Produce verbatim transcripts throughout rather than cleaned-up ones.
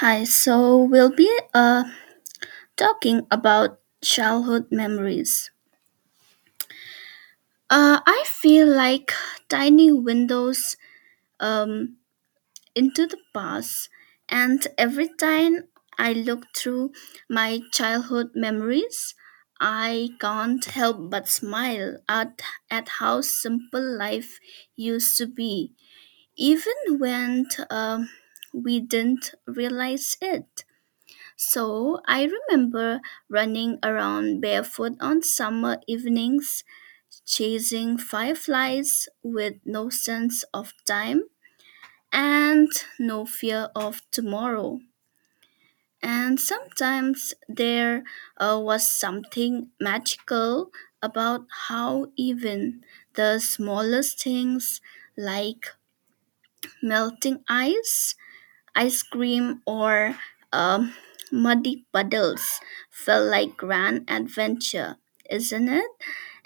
Hi, so we'll be uh, talking about childhood memories. Uh, I feel like tiny windows um, into the past, and every time I look through my childhood memories, I can't help but smile at, at how simple life used to be, even when um we didn't realize it. So I remember running around barefoot on summer evenings, chasing fireflies with no sense of time and no fear of tomorrow. And sometimes there uh, was something magical about how even the smallest things like melting ice ice cream, or um, muddy puddles felt like grand adventure, isn't it?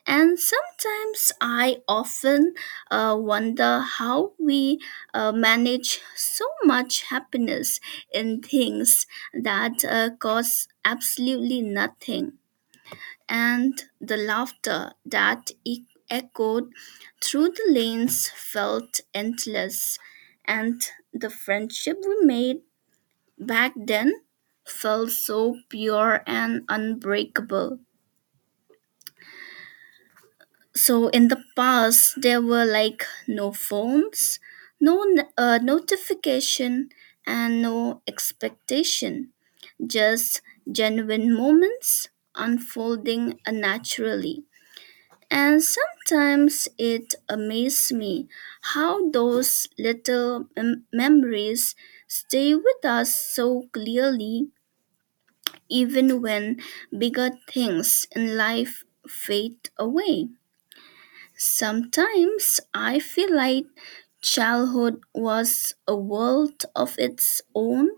And sometimes I often uh, wonder how we uh, manage so much happiness in things that uh, cost absolutely nothing. And the laughter that e- echoed through the lanes felt endless. And the friendship we made back then felt so pure and unbreakable. So in the past, there were like no phones, no n- uh, notification, and no expectation. Just genuine moments unfolding naturally. And sometimes it amazed me how those little mem- memories stay with us so clearly even when bigger things in life fade away. Sometimes I feel like childhood was a world of its own,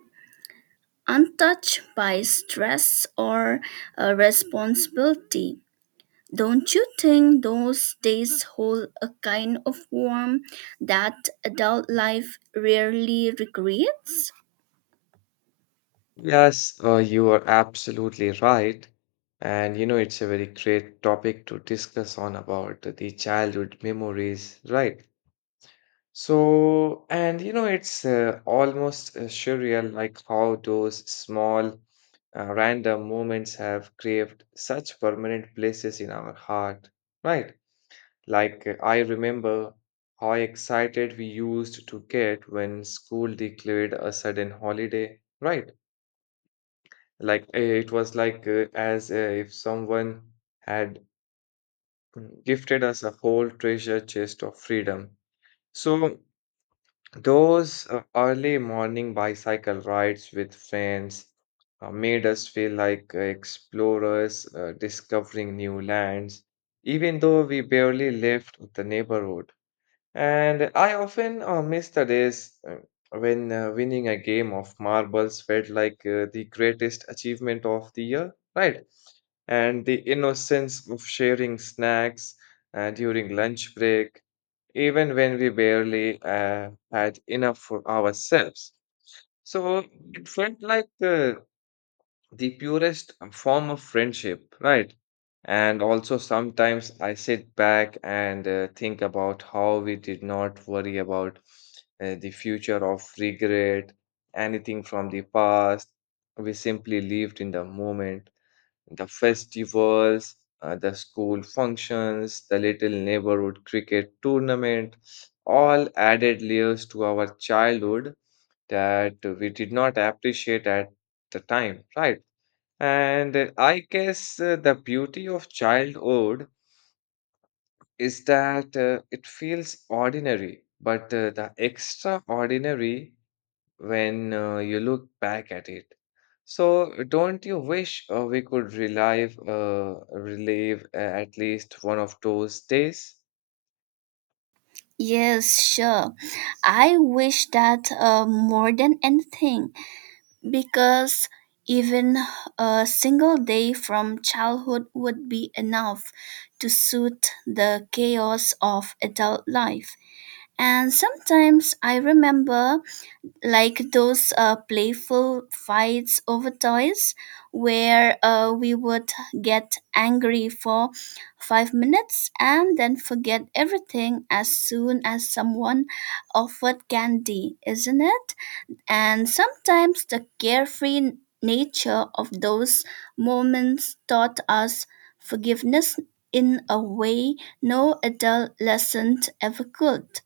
untouched by stress or uh, responsibility. Don't you think those days hold a kind of warmth that adult life rarely recreates? Yes, uh, you are absolutely right. And you know, it's a very great topic to discuss on about the childhood memories, right? So, and you know, it's uh, almost uh, surreal like how those small, uh, random moments have craved such permanent places in our heart, right? Like, uh, I remember how excited we used to get when school declared a sudden holiday, right? Like uh, it was like uh, as uh, if someone had mm, gifted us a whole treasure chest of freedom. So those uh, early morning bicycle rides with friends uh, made us feel like uh, explorers uh, discovering new lands, even though we barely left the neighborhood. And I often uh, miss the days uh, when uh, winning a game of marbles felt like uh, the greatest achievement of the year, right? And the innocence of sharing snacks uh, during lunch break, even when we barely uh, had enough for ourselves. So it felt like the the purest form of friendship, right? And also, sometimes I sit back and uh, think about how we did not worry about uh, the future of regret, anything from the past. We simply lived in the moment, the festivals, uh, the school functions, the little neighborhood cricket tournament, all added layers to our childhood that we did not appreciate at the time, right? And uh, I guess uh, the beauty of childhood is that uh, it feels ordinary, but uh, the extraordinary when uh, you look back at it. So, don't you wish uh, we could relive, uh, relive uh, at least one of those days? Yes, sure. I wish that uh, more than anything, because even a single day from childhood would be enough to soothe the chaos of adult life. And sometimes I remember like those uh, playful fights over toys where uh, we would get angry for five minutes and then forget everything as soon as someone offered candy, isn't it? And sometimes the carefree nature of those moments taught us forgiveness in a way no adolescent ever could.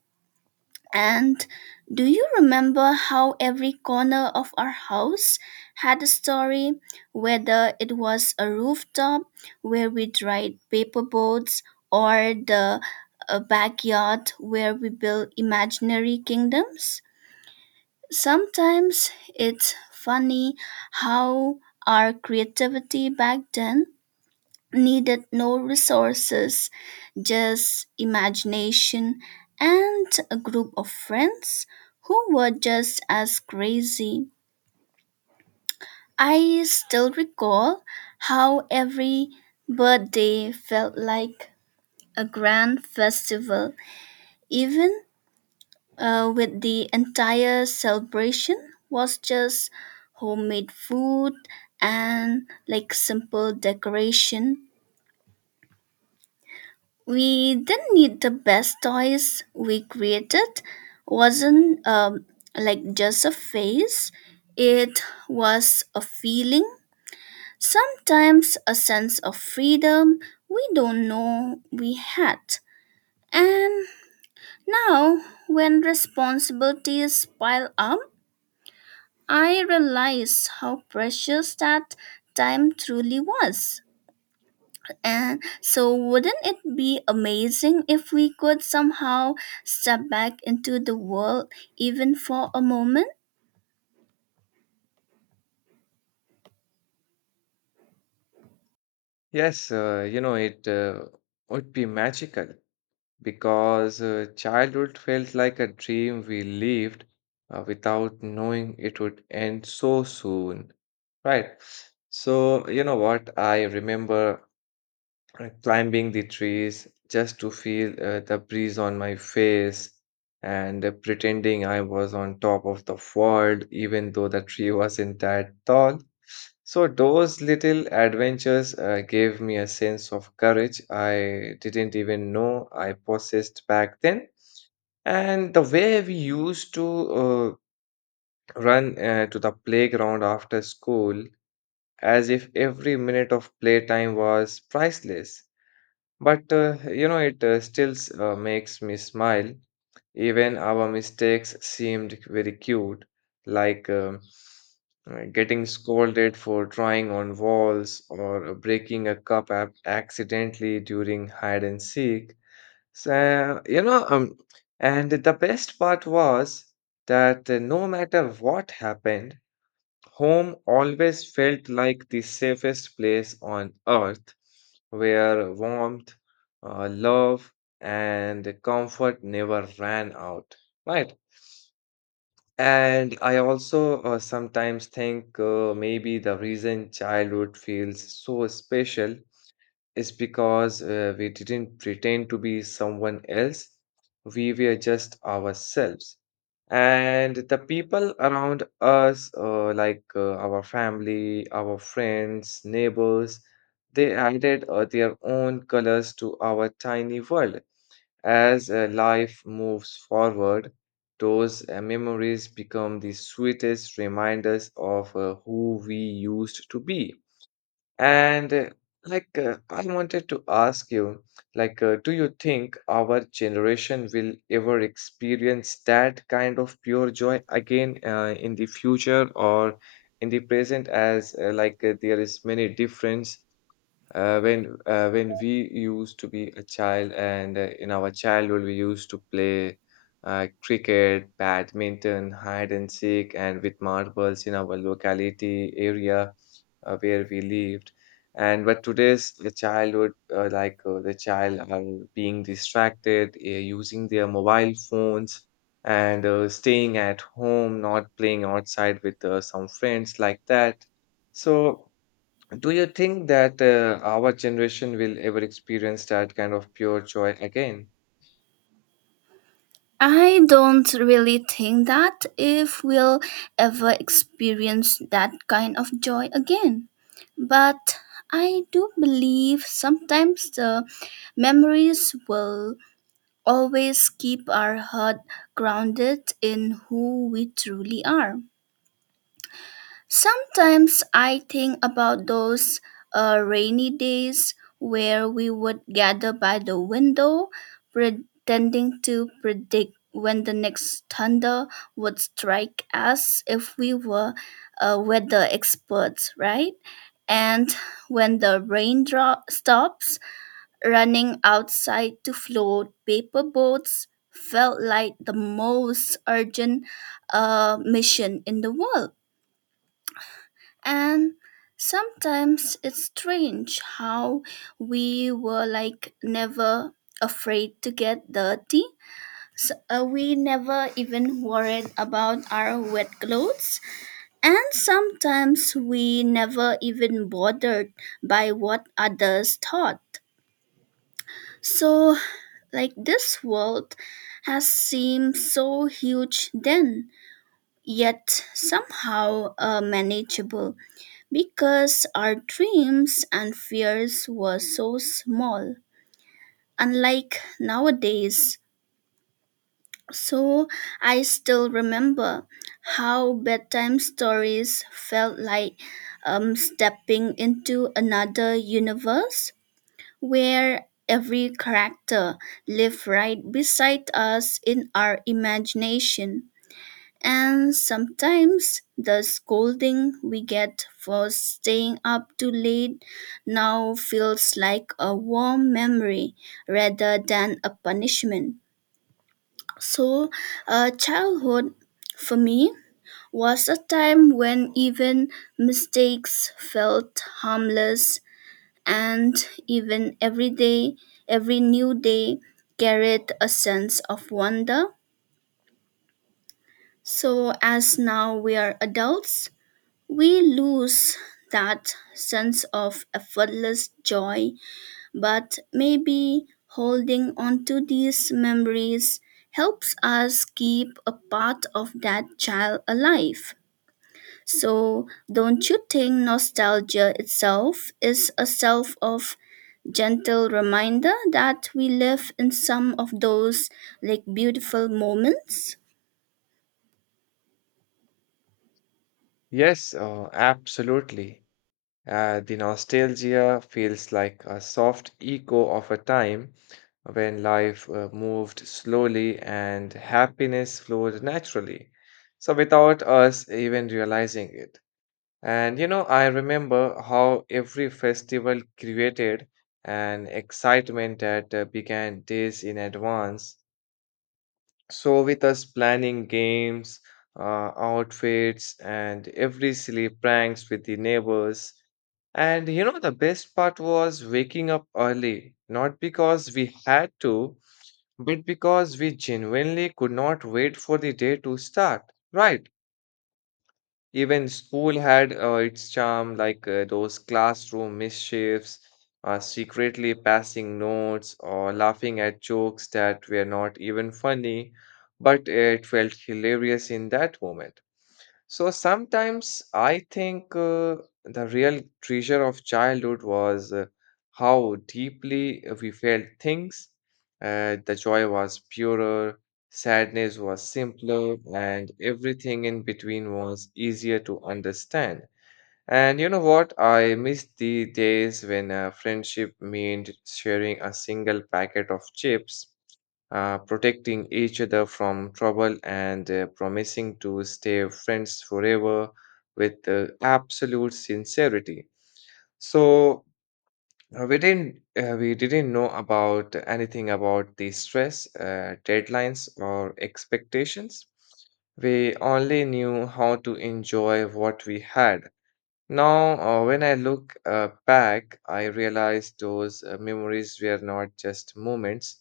And do you remember how every corner of our house had a story, whether it was a rooftop where we dried paper boats or the uh, backyard where we built imaginary kingdoms? Sometimes it's funny how our creativity back then needed no resources, just imagination and a group of friends who were just as crazy. I still recall how every birthday felt like a grand festival, even uh, with the entire celebration was just homemade food and like simple decoration. We didn't need the best toys we created. Wasn't um, like just a face. It was a feeling. Sometimes a sense of freedom we don't know we had. And now, when responsibilities pile up, I realized how precious that time truly was. And so, wouldn't it be amazing if we could somehow step back into the world even for a moment? Yes, uh, you know, it uh, would be magical, because uh, childhood felt like a dream we lived uh, without knowing it would end so soon, right? So, you know what? I remember uh, climbing the trees just to feel uh, the breeze on my face and uh, pretending I was on top of the world, even though the tree wasn't that tall. So, those little adventures uh, gave me a sense of courage I didn't even know I possessed back then. And the way we used to uh, run uh, to the playground after school, as if every minute of playtime was priceless. But uh, you know, it uh, still uh, makes me smile. Even our mistakes seemed very cute, like um, uh, getting scolded for drawing on walls or uh, breaking a cup ac- accidentally during hide and seek. So, you know, um, and the best part was that uh, no matter what happened, home always felt like the safest place on earth, where warmth, uh, love, and comfort never ran out, right? And I also uh, sometimes think uh, maybe the reason childhood feels so special is because uh, we didn't pretend to be someone else. We were just ourselves. And the people around us, uh, like uh, our family, our friends, neighbors, they added uh, their own colors to our tiny world. As uh, life moves forward, those uh, memories become the sweetest reminders of uh, who we used to be. And uh, like, uh, I wanted to ask you, like, uh, do you think our generation will ever experience that kind of pure joy again uh, in the future or in the present? As uh, like, uh, there is many difference uh, when uh, when we used to be a child, and uh, in our childhood we used to play uh, cricket, badminton, hide and seek, and with marbles in our locality area uh, where we lived. And but today's the childhood, uh, like uh, the child are being distracted, uh, using their mobile phones and uh, staying at home, not playing outside with uh, some friends like that. So. Do you think that uh, our generation will ever experience that kind of pure joy again? I don't really think that if we'll ever experience that kind of joy again. But I do believe sometimes the memories will always keep our heart grounded in who we truly are. Sometimes I think about those uh, rainy days where we would gather by the window, pretending to predict when the next thunder would strike us if we were uh, weather experts, right? And when the rain dro- stops, running outside to float paper boats felt like the most urgent uh, mission in the world. And sometimes it's strange how we were like never afraid to get dirty. So, uh, we never even worried about our wet clothes. And sometimes we never even bothered by what others thought. So, like, this world has seemed so huge then, yet somehow uh, manageable because our dreams and fears were so small, unlike nowadays. So I still remember how bedtime stories felt like um, stepping into another universe where every character lived right beside us in our imagination. And sometimes the scolding we get for staying up too late now feels like a warm memory rather than a punishment. So, uh, childhood for me was a time when even mistakes felt harmless and even every day, every new day carried a sense of wonder. So, as now we are adults, we lose that sense of effortless joy, but maybe holding on to these memories helps us keep a part of that child alive. So, don't you think nostalgia itself is a self of gentle reminder that we live in some of those like beautiful moments? Yes, uh, absolutely. Uh, the nostalgia feels like a soft echo of a time when life uh, moved slowly and happiness flowed naturally, so, without us even realizing it. And you know, I remember how every festival created an excitement that uh, began days in advance, so, with us planning games, uh, outfits, and every silly pranks with the neighbors. And you know, the best part was waking up early, not because we had to, but because we genuinely could not wait for the day to start, right? Even school had uh, its charm, like uh, those classroom mischiefs, uh, secretly passing notes or laughing at jokes that were not even funny, but uh, it felt hilarious in that moment. So sometimes I think uh, the real treasure of childhood was uh, how deeply we felt things. Uh, the joy was purer, sadness was simpler, and everything in between was easier to understand. And you know what? I miss the days when uh, friendship meant sharing a single packet of chips, uh, protecting each other from trouble, and uh, promising to stay friends forever with uh, absolute sincerity. So uh, we didn't uh, we didn't know about anything about the stress, uh, deadlines, or expectations. We only knew how to enjoy what we had now. Uh, when I look uh, back, I realize those uh, memories were not just moments,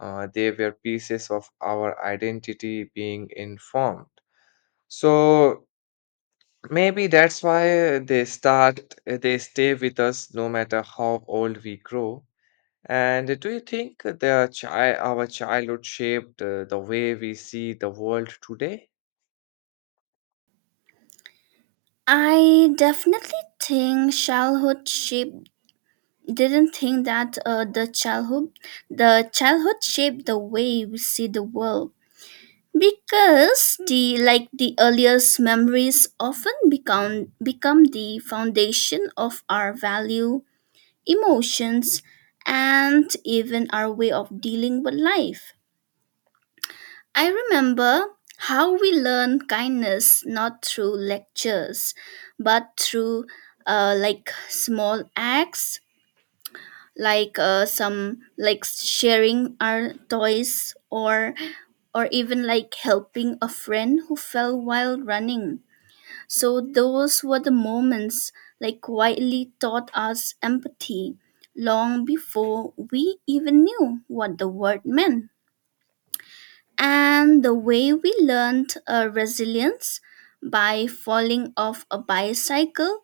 uh, they were pieces of our identity being informed. So maybe that's why they start, they stay with us no matter how old we grow. And do you think their chi- our childhood shaped uh, the way we see the world today? I definitely think childhood shaped didn't think that uh, the childhood the childhood shaped the way we see the world because the like the earliest memories often become become the foundation of our value emotions, and even our way of dealing with life. I remember how we learn kindness not through lectures, but through uh, like small acts, like uh, some like sharing our toys or or even like helping a friend who fell while running. So those were the moments like quietly taught us empathy long before we even knew what the word meant. And the way we learned uh, resilience by falling off a bicycle,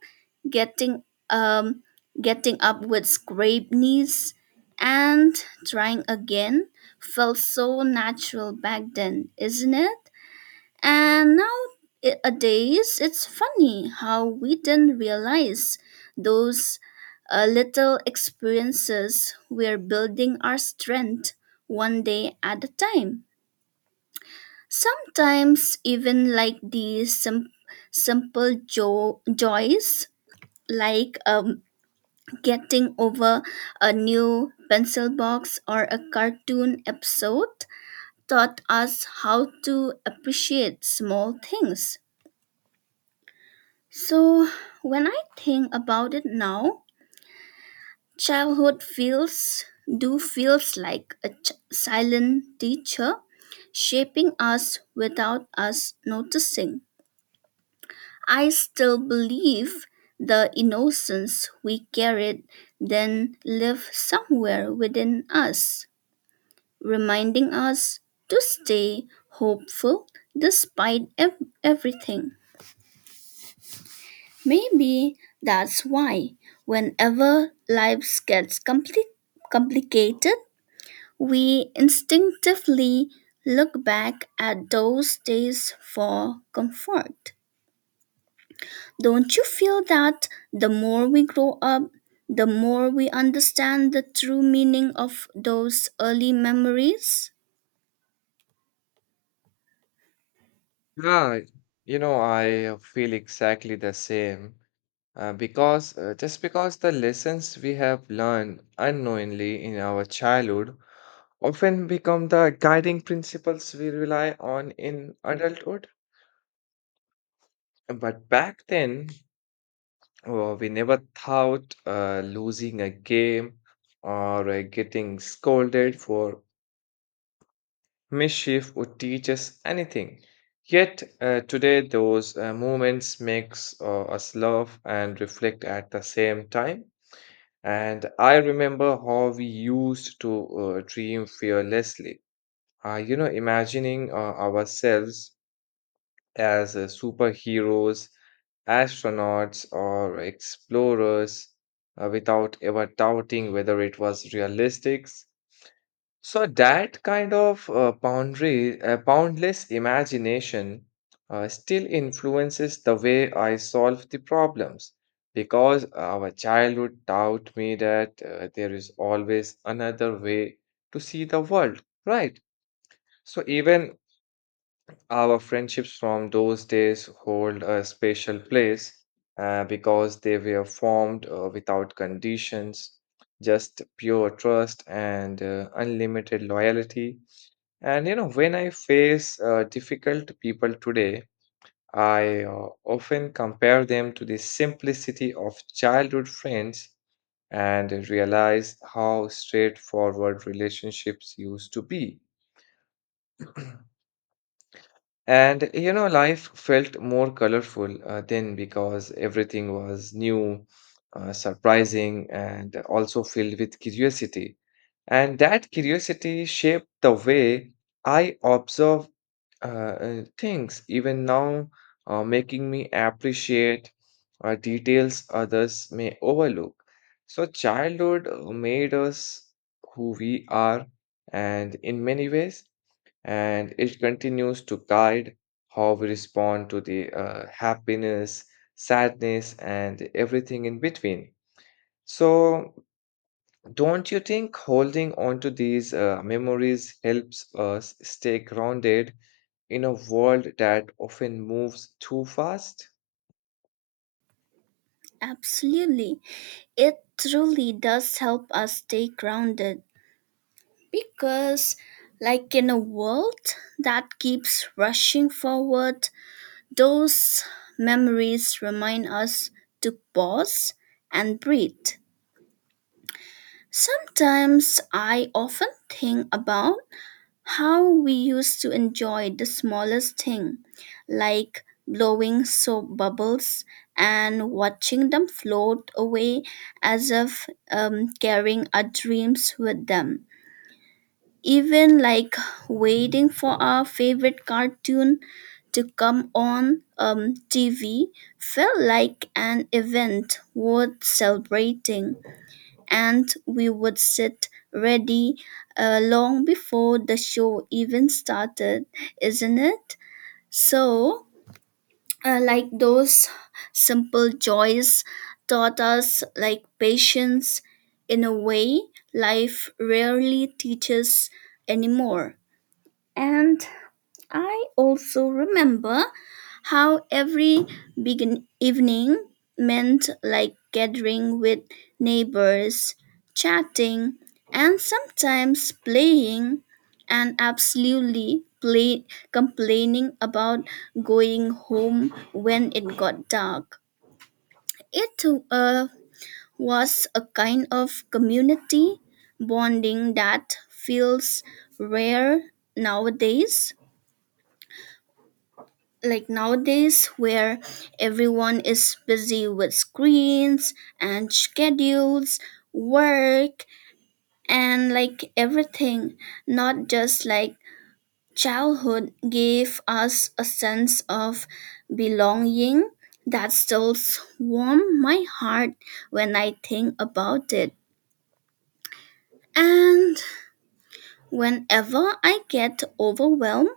getting um, getting up with scraped knees, and trying again felt so natural back then, isn't it? And nowadays, it's funny how we didn't realize those uh, little experiences we're building our strength one day at a time. Sometimes, even like these sim- simple jo- joys, like um, getting over a new pencil box or a cartoon episode, taught us how to appreciate small things. So when I think about it now, childhood feels do feels like a ch- silent teacher shaping us without us noticing. I still believe the innocence we carried then live somewhere within us, reminding us to stay hopeful despite ev- everything. Maybe that's why, whenever life gets compli- complicated, we instinctively look back at those days for comfort. Don't you feel that the more we grow up, the more we understand the true meaning of those early memories? Yeah, you know, I uh, feel exactly the same uh, because uh, just because the lessons we have learned unknowingly in our childhood often become the guiding principles we rely on in adulthood. But back then, uh, we never thought uh, losing a game or uh, getting scolded for mischief would teach us anything. Yet uh, today, those uh, moments makes uh, us laugh and reflect at the same time. And I remember how we used to uh, dream fearlessly. Uh, you know, imagining uh, ourselves as uh, superheroes, astronauts, or explorers uh, without ever doubting whether it was realistic. So that kind of uh, boundary, uh, boundless imagination uh, still influences the way I solve the problems, because our childhood taught me that uh, there is always another way to see the world, right? So even our friendships from those days hold a special place uh, because they were formed uh, without conditions, just pure trust and uh, unlimited loyalty. And you know, when I face uh, difficult people today, I uh, often compare them to the simplicity of childhood friends and realize how straightforward relationships used to be. And you know, life felt more colorful uh, then, because everything was new, uh, surprising, and also filled with curiosity. And that curiosity shaped the way I observe uh, uh, things, even now, uh, making me appreciate uh, details others may overlook. So, childhood uh, made us who we are, and in many ways, and it continues to guide how we respond to the uh, happiness, sadness, and everything in between. So, don't you think holding on to these uh, memories helps us stay grounded in a world that often moves too fast? Absolutely. It truly does help us stay grounded, because, like, in a world that keeps rushing forward, those memories remind us to pause and breathe. Sometimes I often think about how we used to enjoy the smallest thing, like blowing soap bubbles and watching them float away as if um, carrying our dreams with them. Even like waiting for our favorite cartoon to come on um, T V felt like an event worth celebrating, and we would sit ready uh, long before the show even started, isn't it? So, uh, like those simple joys taught us like patience in a way life rarely teaches anymore. And I also remember how every big evening meant like gathering with neighbors, chatting, and sometimes playing, and absolutely play, complaining about going home when it got dark. It uh, was a kind of community bonding that feels rare nowadays. Like nowadays where everyone is busy with screens and schedules work and like everything not just like childhood gave us a sense of belonging that still warm my heart when I think about it. And whenever I get overwhelmed,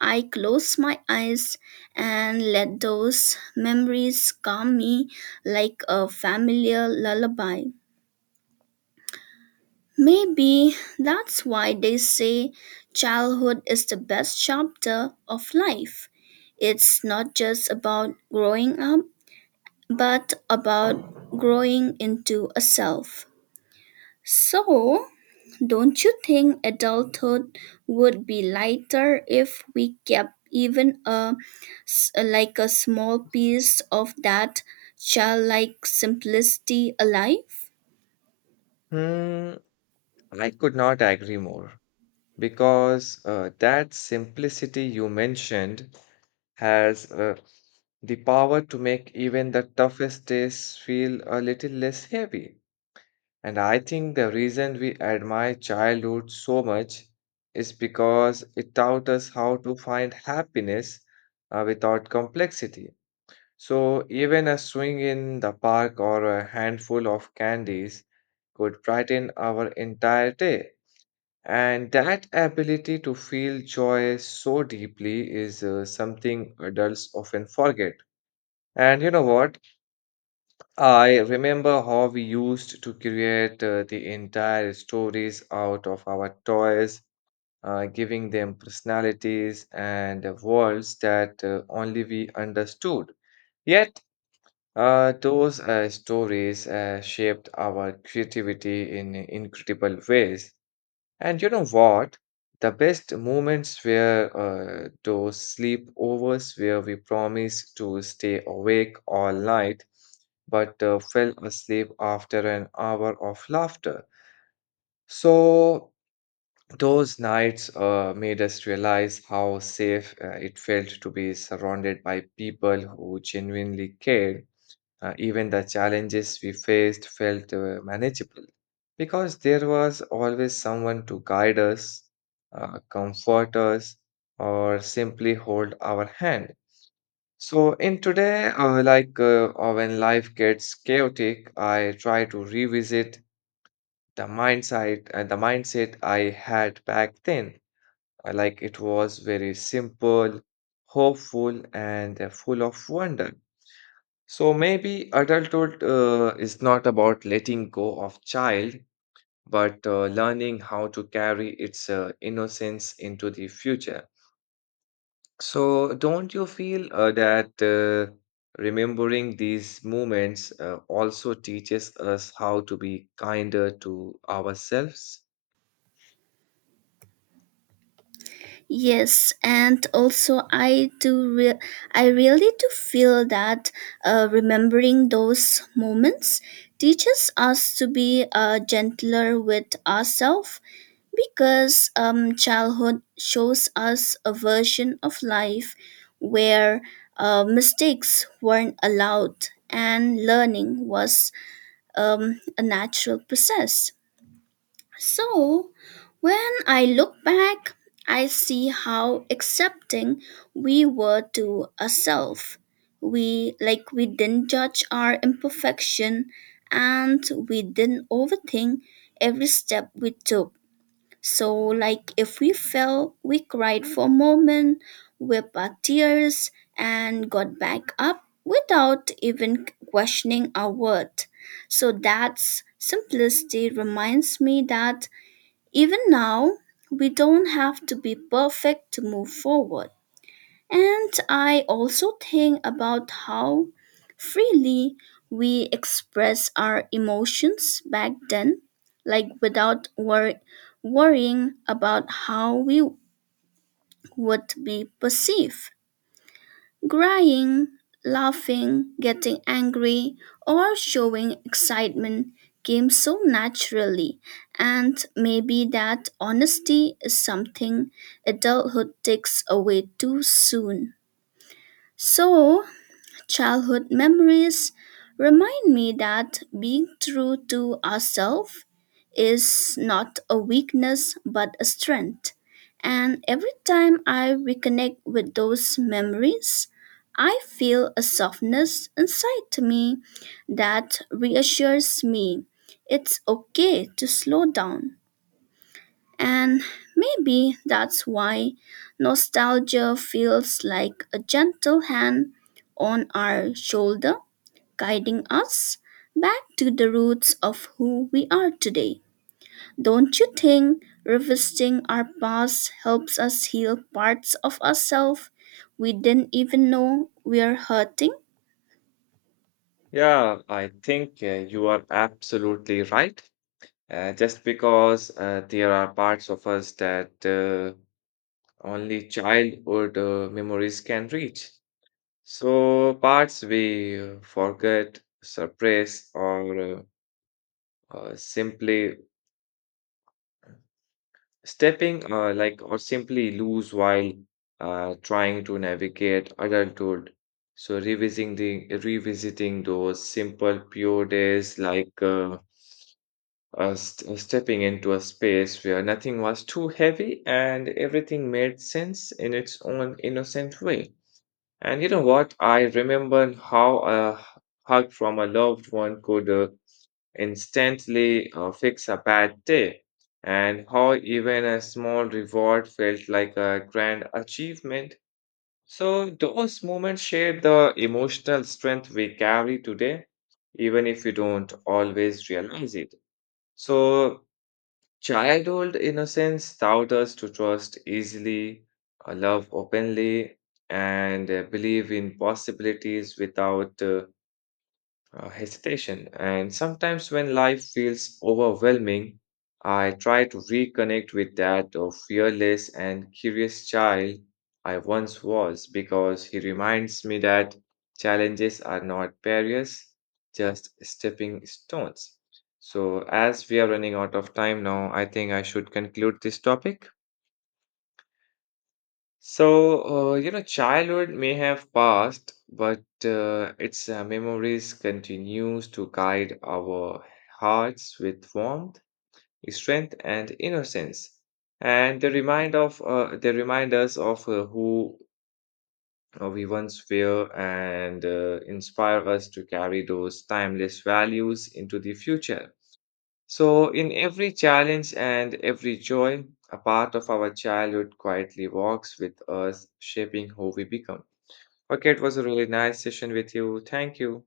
I close my eyes and let those memories calm me like a familiar lullaby. Maybe that's why they say childhood is the best chapter of life. It's not just about growing up, but about growing into a self. So, don't you think adulthood would be lighter if we kept even a s- like a small piece of that childlike simplicity alive? Hmm, I could not agree more because uh, that simplicity you mentioned has uh, the power to make even the toughest days feel a little less heavy. And I think the reason we admire childhood so much is because it taught us how to find happiness uh, without complexity. So, even a swing in the park or a handful of candies could brighten our entire day. And that ability to feel joy so deeply is uh, something adults often forget. And you know what? I remember how we used to create uh, the entire stories out of our toys, uh, giving them personalities and uh, worlds that uh, only we understood. Yet, uh, those uh, stories uh, shaped our creativity in incredible ways. And you know what? The best moments were uh, those sleepovers where we promised to stay awake all night but uh, fell asleep after an hour of laughter. So, those nights uh, made us realize how safe uh, it felt to be surrounded by people who genuinely cared. Uh, even the challenges we faced felt uh, manageable because there was always someone to guide us, uh, comfort us, or simply hold our hand. So, in today, uh, like uh, uh, when life gets chaotic, I try to revisit the mindset, uh, the mindset I had back then. Uh, like it was very simple, hopeful, and uh, full of wonder. So maybe adulthood uh, is not about letting go of child, but uh, learning how to carry its uh, innocence into the future. So don't you feel uh, that uh, remembering these moments uh, also teaches us how to be kinder to ourselves? Yes, and also I do re- I really do feel that uh, remembering those moments teaches us to be uh, gentler with ourselves, because um, childhood shows us a version of life where uh, mistakes weren't allowed and learning was um, a natural process. So, when I look back, I see how accepting we were to ourselves. We like we didn't judge our imperfection and we didn't overthink every step we took so, like, if we fell, we cried for a moment, wiped our tears, and got back up without even questioning our worth. So, that's simplicity reminds me that even now, we don't have to be perfect to move forward. And I also think about how freely we express our emotions back then, like without wor- worrying about how we would be perceived. Crying, laughing, getting angry, or showing excitement came so naturally, and maybe that honesty is something adulthood takes away too soon. So, childhood memories remind me that being true to ourselves is not a weakness but a strength. And every time I reconnect with those memories, I feel a softness inside to me that reassures me it's okay to slow down. And maybe that's why nostalgia feels like a gentle hand on our shoulder, guiding us back to the roots of who we are today. Don't you think revisiting our past helps us heal parts of ourselves we didn't even know we're hurting? Yeah, I think uh, you are absolutely right. Uh, just because uh, there are parts of us that uh, only childhood uh, memories can reach. So, parts we uh, forget, suppress, or uh, uh, simply stepping, uh, like, or simply lose while uh, trying to navigate adulthood. So, revisiting the revisiting those simple, pure days, like uh, uh, st- stepping into a space where nothing was too heavy and everything made sense in its own innocent way. And you know what? I remember how a hug from a loved one could uh, instantly uh, fix a bad day, and how even a small reward felt like a grand achievement. So, those moments share the emotional strength we carry today, even if we don't always realize it. So, childhood innocence taught us to trust easily, uh, love openly, and uh, believe in possibilities without uh, uh, hesitation. And sometimes when life feels overwhelming, I try to reconnect with that of fearless and curious child I once was, because he reminds me that challenges are not barriers, just stepping stones. So, as we are running out of time now, I think I should conclude this topic. So, uh, you know, childhood may have passed, but uh, its uh, memories continues to guide our hearts with warmth, strength, and innocence. And they remind of uh, they remind us of uh, who uh, we once were and uh, inspire us to carry those timeless values into the future. So, in every challenge and every joy, a part of our childhood quietly walks with us, shaping who we become. Okay, it was a really nice session with you. Thank you.